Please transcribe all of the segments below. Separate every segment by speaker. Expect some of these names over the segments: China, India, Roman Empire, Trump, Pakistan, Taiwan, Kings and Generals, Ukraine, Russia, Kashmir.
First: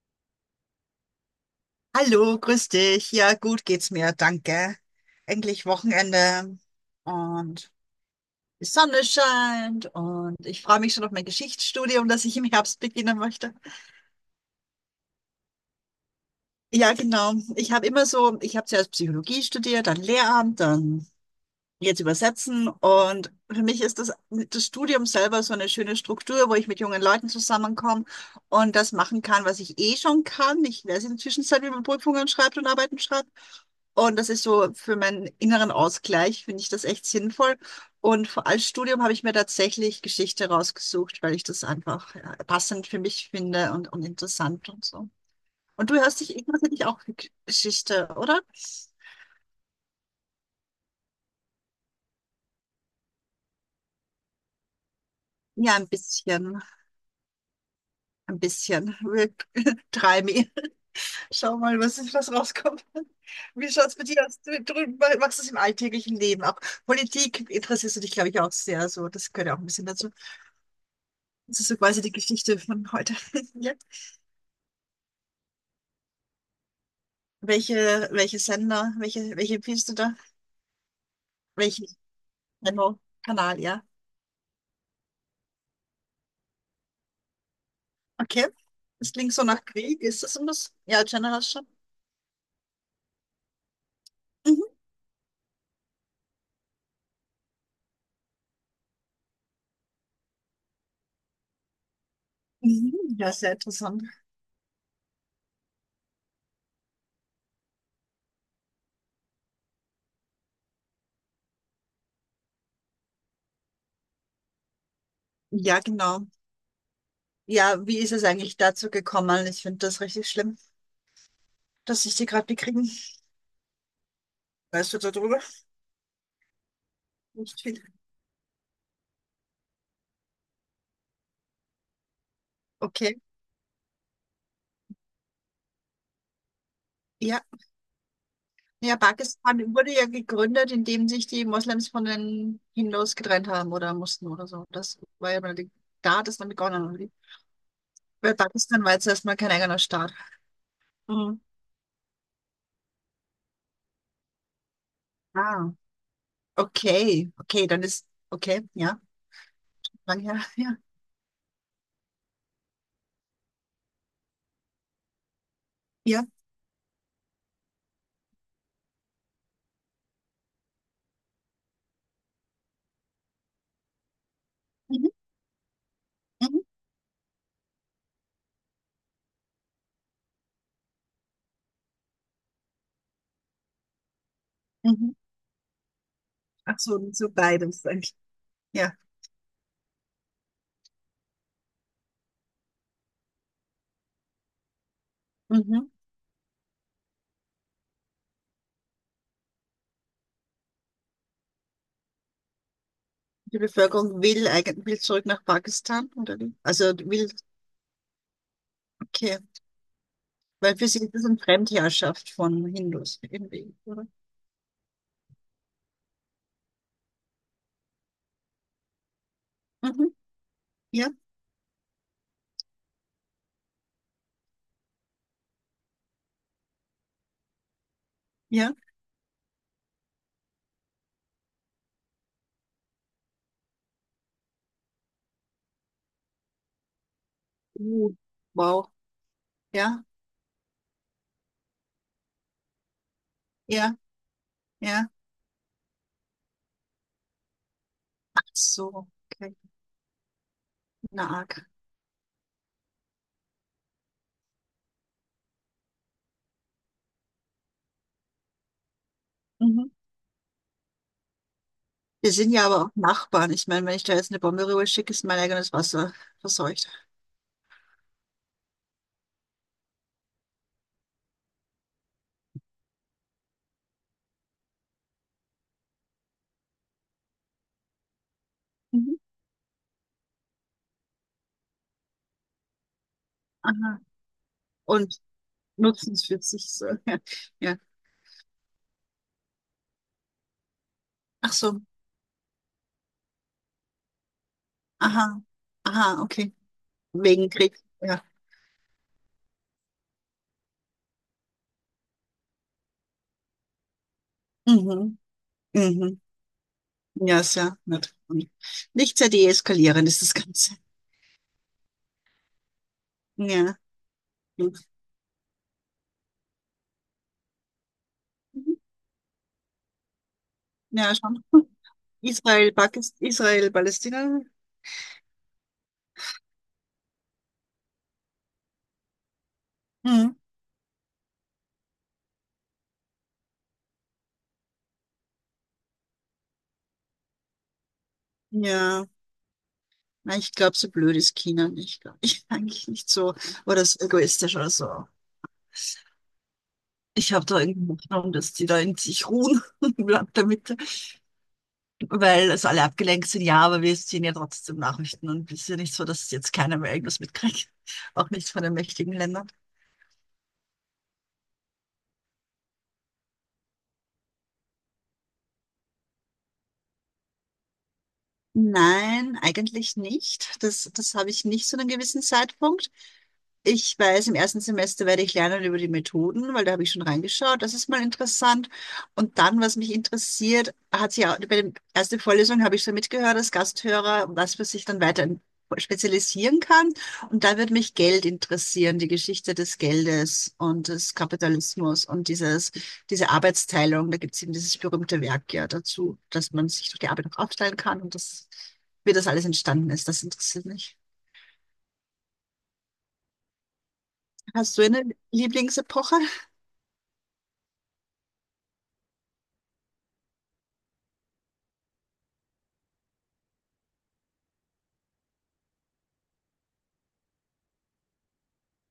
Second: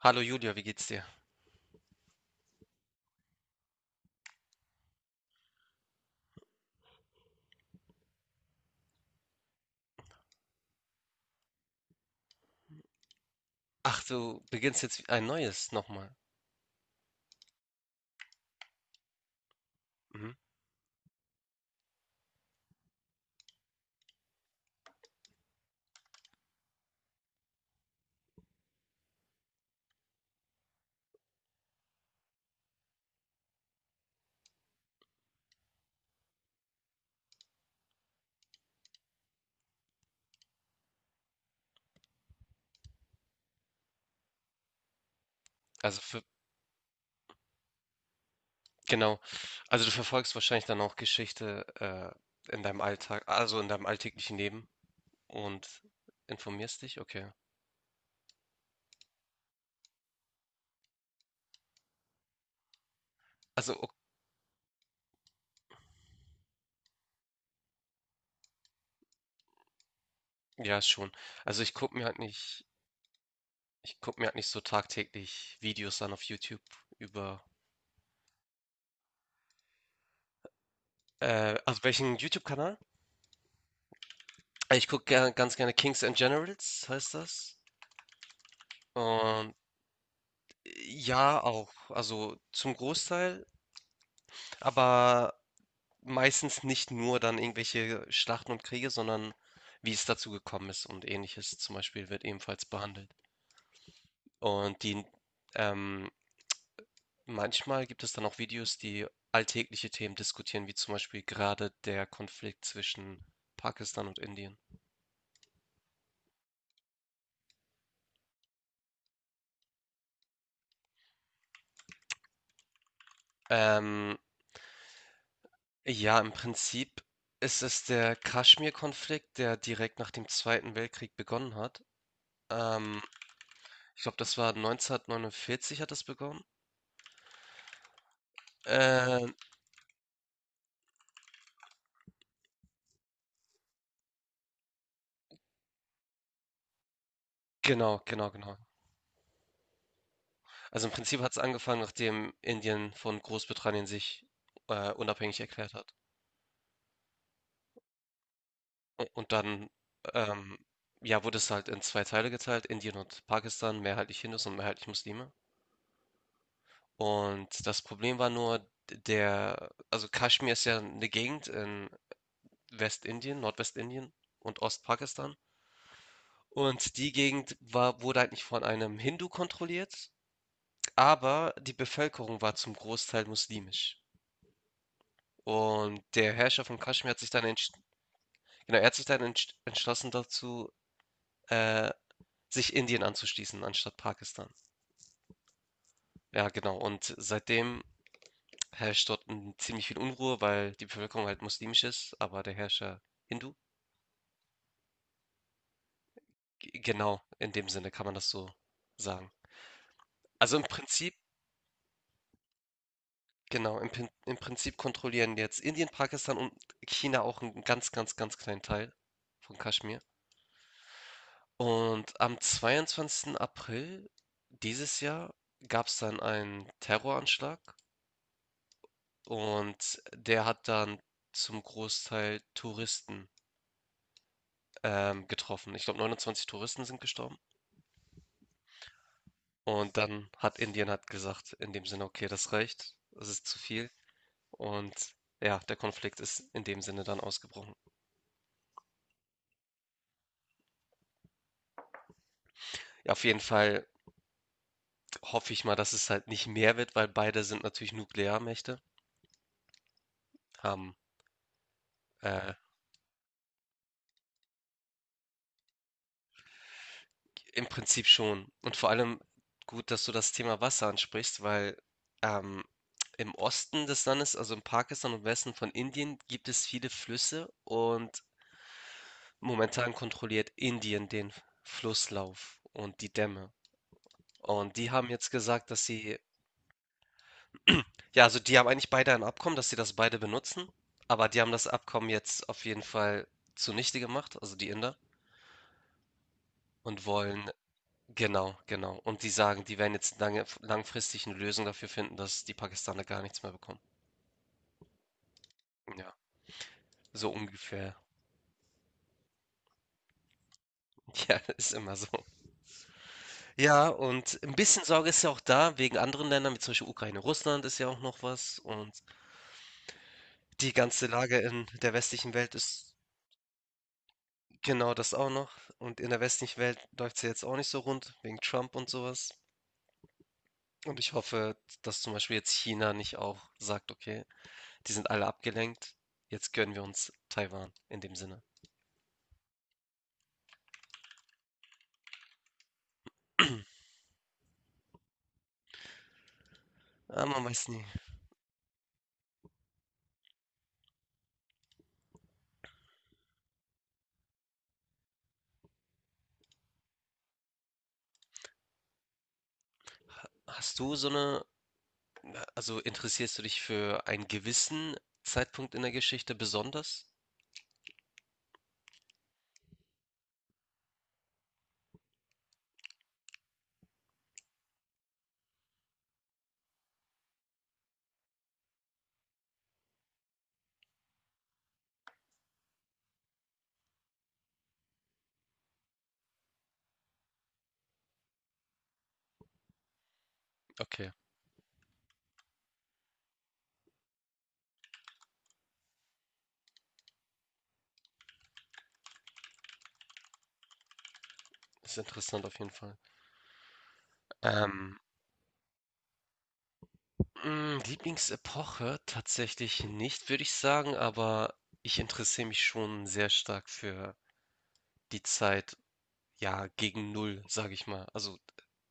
Speaker 1: Hallo Julia, wie geht's dir?
Speaker 2: Hallo, grüß dich. Ja, gut geht's mir, danke. Endlich Wochenende und die Sonne scheint und ich freue mich schon auf mein Geschichtsstudium, das ich im Herbst beginnen möchte.
Speaker 1: Ach, du beginnst jetzt ein neues nochmal.
Speaker 2: Ja, genau. Ich habe immer so, ich habe zuerst Psychologie studiert, dann
Speaker 1: Mhm.
Speaker 2: Lehramt, dann jetzt übersetzen. Und für mich ist das Studium selber so eine schöne Struktur, wo ich mit jungen Leuten zusammenkomme und das machen kann, was ich eh schon kann. Ich weiß in der Zwischenzeit, wie man Prüfungen schreibt und Arbeiten schreibt. Und das ist so für meinen inneren Ausgleich, finde ich das echt sinnvoll. Und als Studium habe ich mir tatsächlich Geschichte rausgesucht, weil ich das einfach ja, passend für mich finde und interessant und so. Und du
Speaker 1: Also
Speaker 2: hörst
Speaker 1: für,
Speaker 2: dich, interessierst dich auch für Geschichte, oder?
Speaker 1: genau. Also du verfolgst wahrscheinlich dann auch Geschichte in deinem Alltag, also in deinem alltäglichen Leben
Speaker 2: Ja,
Speaker 1: und
Speaker 2: ein bisschen.
Speaker 1: informierst dich? Okay.
Speaker 2: Ein bisschen. Try me. Schau mal, was rauskommt. Wie
Speaker 1: Also
Speaker 2: schaut's mit dir aus? Du machst es im alltäglichen Leben. Auch Politik interessierst du dich, glaube ich, auch sehr. So, das gehört ja auch ein bisschen dazu.
Speaker 1: ja, schon.
Speaker 2: Das
Speaker 1: Also
Speaker 2: ist
Speaker 1: ich
Speaker 2: so
Speaker 1: gucke
Speaker 2: quasi
Speaker 1: mir
Speaker 2: die
Speaker 1: halt
Speaker 2: Geschichte
Speaker 1: nicht,
Speaker 2: von heute. Ja.
Speaker 1: Ich gucke mir halt nicht so tagtäglich Videos an auf YouTube über.
Speaker 2: Welche Sender, welche empfiehlst du da?
Speaker 1: Also
Speaker 2: Welchen
Speaker 1: welchen YouTube-Kanal?
Speaker 2: Channel? Kanal, ja.
Speaker 1: Ich gucke ganz gerne Kings and Generals, heißt das.
Speaker 2: Okay. Das klingt so
Speaker 1: Und
Speaker 2: nach Krieg. Ist das und das? Ja,
Speaker 1: ja,
Speaker 2: Generation.
Speaker 1: auch, also zum Großteil.
Speaker 2: Mhm.
Speaker 1: Aber meistens nicht nur dann irgendwelche Schlachten und Kriege, sondern wie es dazu gekommen ist und Ähnliches zum Beispiel wird ebenfalls behandelt.
Speaker 2: Mhm. Ja, sehr interessant.
Speaker 1: Und die, ähm, manchmal gibt es dann auch Videos, die alltägliche Themen diskutieren, wie zum Beispiel gerade der Konflikt zwischen Pakistan und Indien.
Speaker 2: Ja, genau. Ja, wie ist es eigentlich dazu gekommen? Ich finde das richtig schlimm, dass ich die gerade bekriegen.
Speaker 1: Ähm,
Speaker 2: Weißt du darüber?
Speaker 1: ja, im Prinzip ist
Speaker 2: Nicht
Speaker 1: es
Speaker 2: viel.
Speaker 1: der Kaschmir-Konflikt, der direkt nach dem Zweiten Weltkrieg begonnen hat. Ähm,
Speaker 2: Okay.
Speaker 1: Ich glaube, das war 1949 hat das begonnen.
Speaker 2: Ja. Ja,
Speaker 1: Äh,
Speaker 2: Pakistan wurde ja gegründet, indem sich die Moslems von den Hindus getrennt haben oder mussten oder so. Das war ja mal die, da hat es dann begonnen, oder wie?
Speaker 1: genau, genau,
Speaker 2: Weil
Speaker 1: genau.
Speaker 2: Pakistan war jetzt erstmal kein eigener Staat.
Speaker 1: Also im Prinzip hat es
Speaker 2: Mhm.
Speaker 1: angefangen, nachdem Indien von Großbritannien sich unabhängig
Speaker 2: Ah,
Speaker 1: erklärt hat.
Speaker 2: okay. Okay, dann ist, okay, ja,
Speaker 1: Und dann,
Speaker 2: lang her,
Speaker 1: ähm,
Speaker 2: ja.
Speaker 1: ja, wurde es halt in zwei Teile geteilt, Indien und Pakistan, mehrheitlich Hindus und mehrheitlich Muslime.
Speaker 2: Ja.
Speaker 1: Und das Problem war nur, der, also Kaschmir ist ja eine Gegend in Westindien, Nordwestindien und
Speaker 2: Mhm.
Speaker 1: Ostpakistan.
Speaker 2: Mhm.
Speaker 1: Und die Gegend war, wurde eigentlich von einem Hindu kontrolliert, aber die Bevölkerung war zum Großteil muslimisch.
Speaker 2: Mhm.
Speaker 1: Und der Herrscher
Speaker 2: Ach
Speaker 1: von
Speaker 2: so,
Speaker 1: Kaschmir hat
Speaker 2: so
Speaker 1: sich dann entschieden,
Speaker 2: beides eigentlich.
Speaker 1: genau, er
Speaker 2: Ja.
Speaker 1: hat sich dann entschlossen dazu, äh, sich Indien anzuschließen, anstatt Pakistan.
Speaker 2: Mhm.
Speaker 1: Ja, genau. Und seitdem herrscht dort ziemlich viel Unruhe, weil die Bevölkerung halt muslimisch ist, aber der Herrscher Hindu.
Speaker 2: Die Bevölkerung will eigentlich will zurück nach Pakistan, oder wie? Also
Speaker 1: Genau,
Speaker 2: will,
Speaker 1: in dem Sinne kann man das so sagen.
Speaker 2: okay.
Speaker 1: Also im
Speaker 2: Weil für sie ist
Speaker 1: Prinzip,
Speaker 2: das eine Fremdherrschaft von Hindus irgendwie,
Speaker 1: genau,
Speaker 2: oder?
Speaker 1: Im Prinzip kontrollieren jetzt Indien, Pakistan und China auch einen ganz, ganz, ganz kleinen Teil von Kaschmir.
Speaker 2: Mhm. Ja,
Speaker 1: Und am 22. April dieses Jahr gab es dann einen Terroranschlag.
Speaker 2: ja.
Speaker 1: Und der hat dann zum Großteil Touristen getroffen. Ich glaube, 29 Touristen sind gestorben.
Speaker 2: Uh, wow.
Speaker 1: Und
Speaker 2: Ja,
Speaker 1: dann hat Indien hat gesagt, in dem Sinne, okay, das reicht, das ist zu viel.
Speaker 2: ja,
Speaker 1: Und
Speaker 2: ja.
Speaker 1: ja, der Konflikt ist in dem Sinne dann ausgebrochen.
Speaker 2: Ach so, okay. Na arg.
Speaker 1: Ja, auf jeden Fall hoffe ich mal, dass es halt nicht mehr wird, weil beide sind natürlich Nuklearmächte,
Speaker 2: Mhm.
Speaker 1: haben
Speaker 2: Wir sind
Speaker 1: äh,
Speaker 2: ja aber auch Nachbarn. Ich meine, wenn ich da jetzt eine Bombe rüber schicke, ist mein eigenes Wasser verseucht.
Speaker 1: im Prinzip schon. Und vor allem gut, dass du das Thema Wasser ansprichst, weil ähm, im Osten des Landes, also in Pakistan und Westen von Indien, gibt es viele Flüsse und
Speaker 2: Mhm.
Speaker 1: momentan kontrolliert Indien den Flusslauf und die Dämme.
Speaker 2: Aha.
Speaker 1: Und die haben
Speaker 2: Und
Speaker 1: jetzt gesagt, dass
Speaker 2: nutzen
Speaker 1: sie,
Speaker 2: es für sich so. Ja. Ja.
Speaker 1: ja, also die haben eigentlich beide ein Abkommen, dass sie das beide benutzen, aber die haben
Speaker 2: Ach
Speaker 1: das
Speaker 2: so.
Speaker 1: Abkommen jetzt auf jeden Fall zunichte gemacht, also die Inder,
Speaker 2: Aha, aha, okay.
Speaker 1: und wollen
Speaker 2: Wegen Krieg. Ja.
Speaker 1: genau, genau. Und die sagen, die werden jetzt lange, langfristig eine Lösung dafür finden, dass die Pakistaner gar nichts mehr bekommen.
Speaker 2: Mhm.
Speaker 1: Ja,
Speaker 2: Mhm.
Speaker 1: so
Speaker 2: Ja, ist ja
Speaker 1: ungefähr.
Speaker 2: nett. Nicht sehr deeskalierend ist das Ganze.
Speaker 1: Ja, ist immer so.
Speaker 2: Ja.
Speaker 1: Ja, und ein bisschen Sorge ist ja auch da wegen anderen Ländern, wie zum Beispiel Ukraine, Russland ist ja auch noch was.
Speaker 2: Mhm.
Speaker 1: Und die ganze
Speaker 2: Ja,
Speaker 1: Lage
Speaker 2: schon.
Speaker 1: in der westlichen Welt
Speaker 2: Israel,
Speaker 1: ist
Speaker 2: Pakistan, Israel, Palästina?
Speaker 1: genau das auch noch. Und in der westlichen Welt läuft es ja jetzt auch nicht so rund, wegen Trump und sowas.
Speaker 2: Hm.
Speaker 1: Und ich hoffe, dass zum Beispiel jetzt China nicht auch sagt, okay, die sind alle abgelenkt, jetzt gönnen wir uns Taiwan in dem Sinne.
Speaker 2: Ja, nein, ich glaube, so blöd ist China nicht, glaub ich eigentlich nicht so. Oder so egoistisch oder so.
Speaker 1: Ah,
Speaker 2: Ich
Speaker 1: man
Speaker 2: habe da
Speaker 1: weiß nie.
Speaker 2: irgendwie Hoffnung, dass die da in sich ruhen im Land der Mitte, weil es alle abgelenkt sind. Ja, aber wir sehen ja trotzdem Nachrichten und es ist ja nicht so, dass jetzt keiner mehr irgendwas mitkriegt. Auch nicht von den mächtigen Ländern.
Speaker 1: Hast du so eine, also interessierst du dich für einen gewissen Zeitpunkt in der Geschichte besonders?
Speaker 2: Nein, eigentlich nicht. Das habe ich nicht zu einem gewissen Zeitpunkt. Ich weiß, im ersten Semester werde ich lernen über die Methoden, weil da habe ich schon reingeschaut. Das ist mal interessant. Und dann, was mich interessiert, hat sich auch, bei der ersten Vorlesung habe ich so mitgehört als Gasthörer, was man sich dann weiter spezialisieren kann. Und da wird mich Geld interessieren, die Geschichte des Geldes und
Speaker 1: Okay,
Speaker 2: des Kapitalismus und dieses, diese Arbeitsteilung. Da gibt es eben dieses berühmte Werk ja dazu, dass man sich durch die Arbeit auch aufteilen kann und das, wie das alles entstanden ist. Das interessiert mich.
Speaker 1: ist interessant auf jeden Fall.
Speaker 2: Hast du
Speaker 1: Ähm,
Speaker 2: eine Lieblingsepoche?
Speaker 1: mh, Lieblingsepoche tatsächlich nicht, würde ich sagen, aber ich interessiere mich schon sehr stark für die Zeit, ja, gegen Null, sage ich mal. Also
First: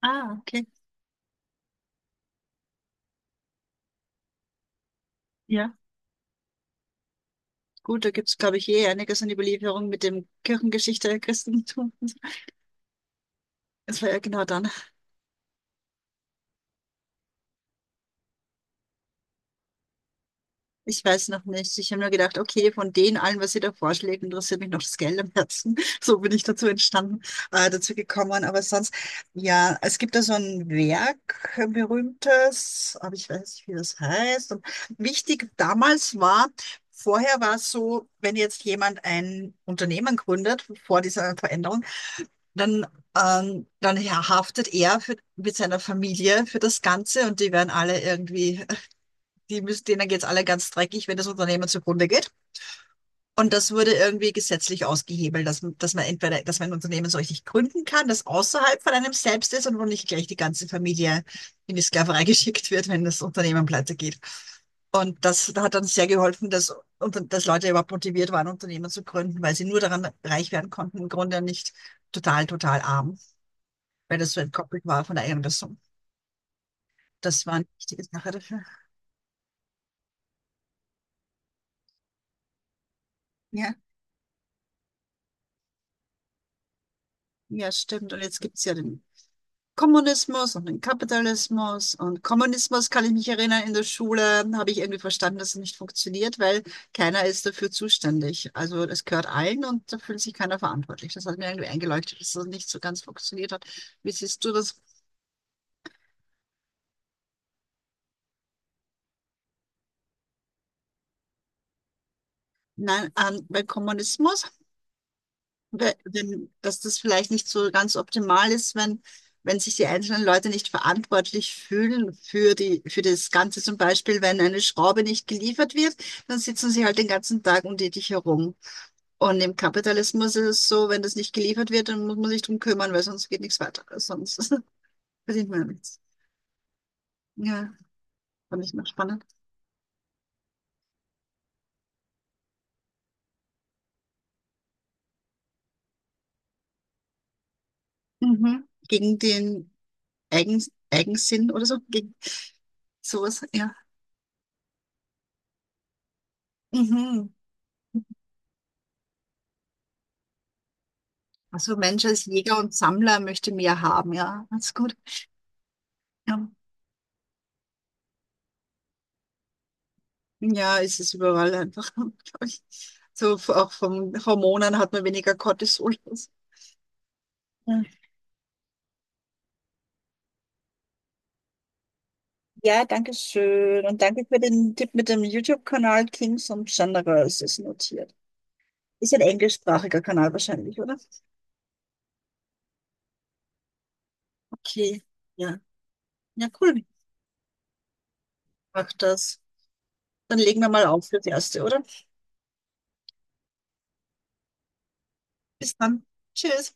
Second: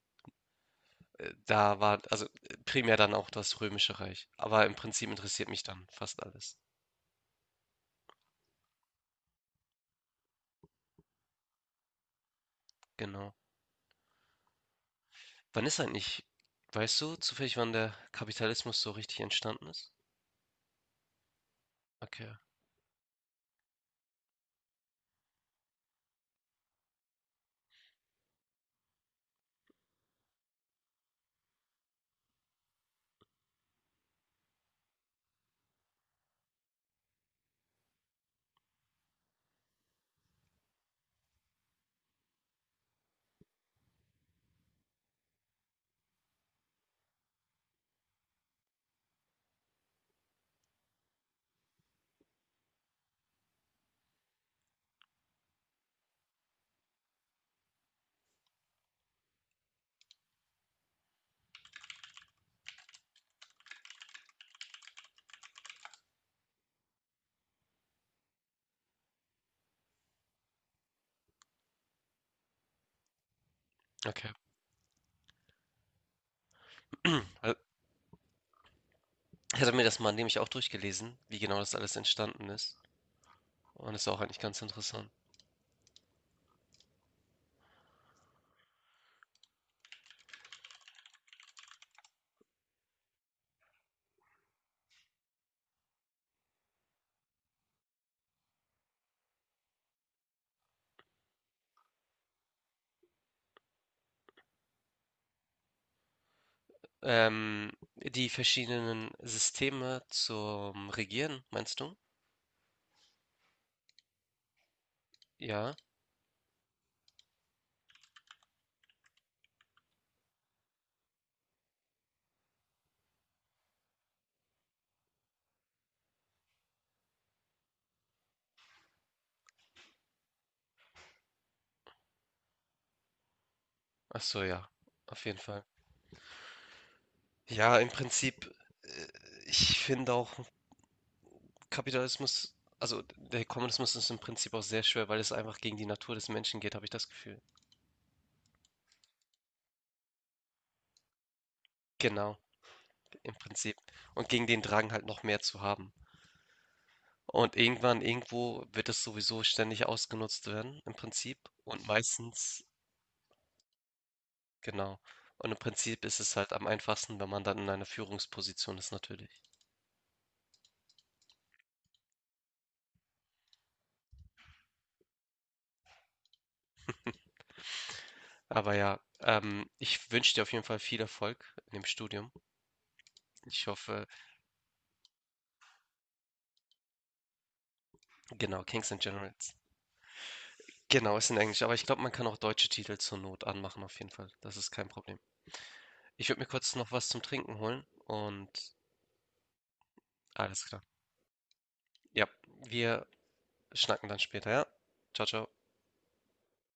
Speaker 2: Ah, okay.
Speaker 1: da war, also primär dann auch das Römische Reich. Aber im Prinzip interessiert mich
Speaker 2: Ja,
Speaker 1: dann fast alles.
Speaker 2: gut, da gibt es, glaube ich, eh einiges an Überlieferung mit dem Kirchengeschichte, Christentum.
Speaker 1: Genau.
Speaker 2: Das war ja genau dann.
Speaker 1: Wann ist eigentlich weißt du zufällig, wann der Kapitalismus so richtig entstanden ist?
Speaker 2: Ich weiß noch nicht. Ich habe nur
Speaker 1: Okay,
Speaker 2: gedacht, okay, von denen allen, was ihr da vorschlägt, interessiert mich noch das Geld am Herzen. So bin ich dazu entstanden, dazu gekommen. Aber sonst, ja, es gibt da so ein Werk, ein berühmtes, aber ich weiß nicht, wie das heißt. Und wichtig damals war, vorher war es so, wenn jetzt jemand ein Unternehmen gründet, vor dieser Veränderung, dann, dann haftet er für, mit seiner Familie für das Ganze und die werden alle irgendwie, die müssen, denen geht's alle ganz dreckig, wenn das Unternehmen zugrunde geht. Und das wurde irgendwie gesetzlich ausgehebelt, dass man entweder, dass man ein Unternehmen so richtig gründen kann, das außerhalb von einem selbst ist und wo nicht gleich die ganze Familie in die Sklaverei geschickt wird, wenn das Unternehmen pleite geht. Und das hat dann sehr geholfen, dass, und dass Leute überhaupt motiviert waren, Unternehmen zu gründen, weil sie nur daran reich werden konnten, im Grunde nicht total, total arm, weil
Speaker 1: okay.
Speaker 2: das so entkoppelt war von der Einrissung. Das
Speaker 1: Weil
Speaker 2: war eine wichtige Sache dafür.
Speaker 1: ich hatte mir das mal nämlich auch durchgelesen, wie genau das alles entstanden ist.
Speaker 2: Ja,
Speaker 1: Und ist auch eigentlich ganz interessant.
Speaker 2: ja, stimmt. Und jetzt gibt es ja den Kommunismus und den Kapitalismus. Und Kommunismus kann ich mich erinnern, in der Schule habe ich irgendwie verstanden, dass es nicht funktioniert, weil keiner ist dafür zuständig. Also es gehört allen und da fühlt sich keiner verantwortlich. Das hat mir irgendwie eingeleuchtet, dass das nicht so ganz funktioniert hat. Wie siehst du das?
Speaker 1: Die verschiedenen Systeme zum Regieren, meinst du?
Speaker 2: Nein, beim Kommunismus
Speaker 1: Ja.
Speaker 2: wenn, dass das vielleicht nicht so ganz optimal ist, wenn, wenn sich die einzelnen Leute nicht verantwortlich fühlen für die, für das Ganze. Zum Beispiel, wenn eine Schraube nicht geliefert wird, dann sitzen sie halt den ganzen Tag um herum. Und im Kapitalismus ist es so, wenn das nicht geliefert wird, dann muss man sich drum kümmern, weil sonst geht nichts weiter.
Speaker 1: Ach
Speaker 2: Sonst
Speaker 1: so, ja. Auf jeden
Speaker 2: verdient man
Speaker 1: Fall.
Speaker 2: ja nichts. Ja,
Speaker 1: Ja, im Prinzip,
Speaker 2: fand ich noch
Speaker 1: äh,
Speaker 2: spannend.
Speaker 1: ich finde auch Kapitalismus, also der Kommunismus ist im Prinzip auch sehr schwer, weil es einfach gegen die Natur des Menschen geht, habe ich das Gefühl.
Speaker 2: Mhm. Gegen den Eigen, Eigensinn oder so, gegen
Speaker 1: Genau. Im
Speaker 2: sowas, ja.
Speaker 1: Prinzip. Und gegen den Drang halt noch mehr zu haben.
Speaker 2: Mhm.
Speaker 1: Und irgendwann, irgendwo wird es sowieso ständig ausgenutzt werden, im Prinzip.
Speaker 2: Also
Speaker 1: Und
Speaker 2: Mensch als Jäger
Speaker 1: meistens,
Speaker 2: und Sammler möchte mehr haben, ja. That's gut.
Speaker 1: genau. Und im Prinzip ist es
Speaker 2: Ja,
Speaker 1: halt am einfachsten, wenn man dann in einer Führungsposition ist, natürlich.
Speaker 2: ja ist es überall einfach, glaub ich. Auch von Hormonen hat man weniger Cortisol. Ja,
Speaker 1: Aber ja, ich wünsche dir auf jeden Fall viel Erfolg in dem Studium.
Speaker 2: ja, danke
Speaker 1: Ich
Speaker 2: schön. Und
Speaker 1: hoffe,
Speaker 2: danke für den Tipp mit dem YouTube-Kanal Kings und Generals ist notiert.
Speaker 1: genau, Kings and
Speaker 2: Ist ein
Speaker 1: Generals.
Speaker 2: englischsprachiger Kanal wahrscheinlich, oder?
Speaker 1: Genau, ist in Englisch, aber ich glaube, man kann auch deutsche Titel zur Not anmachen, auf jeden Fall. Das ist kein
Speaker 2: Okay,
Speaker 1: Problem.
Speaker 2: ja.
Speaker 1: Ich würde mir
Speaker 2: Ja,
Speaker 1: kurz
Speaker 2: cool.
Speaker 1: noch was zum Trinken holen und
Speaker 2: Mach das. Dann legen
Speaker 1: alles
Speaker 2: wir
Speaker 1: klar.
Speaker 2: mal auf fürs Erste, oder?
Speaker 1: Ja, wir schnacken dann später, ja? Ciao, ciao.
Speaker 2: Bis dann. Tschüss.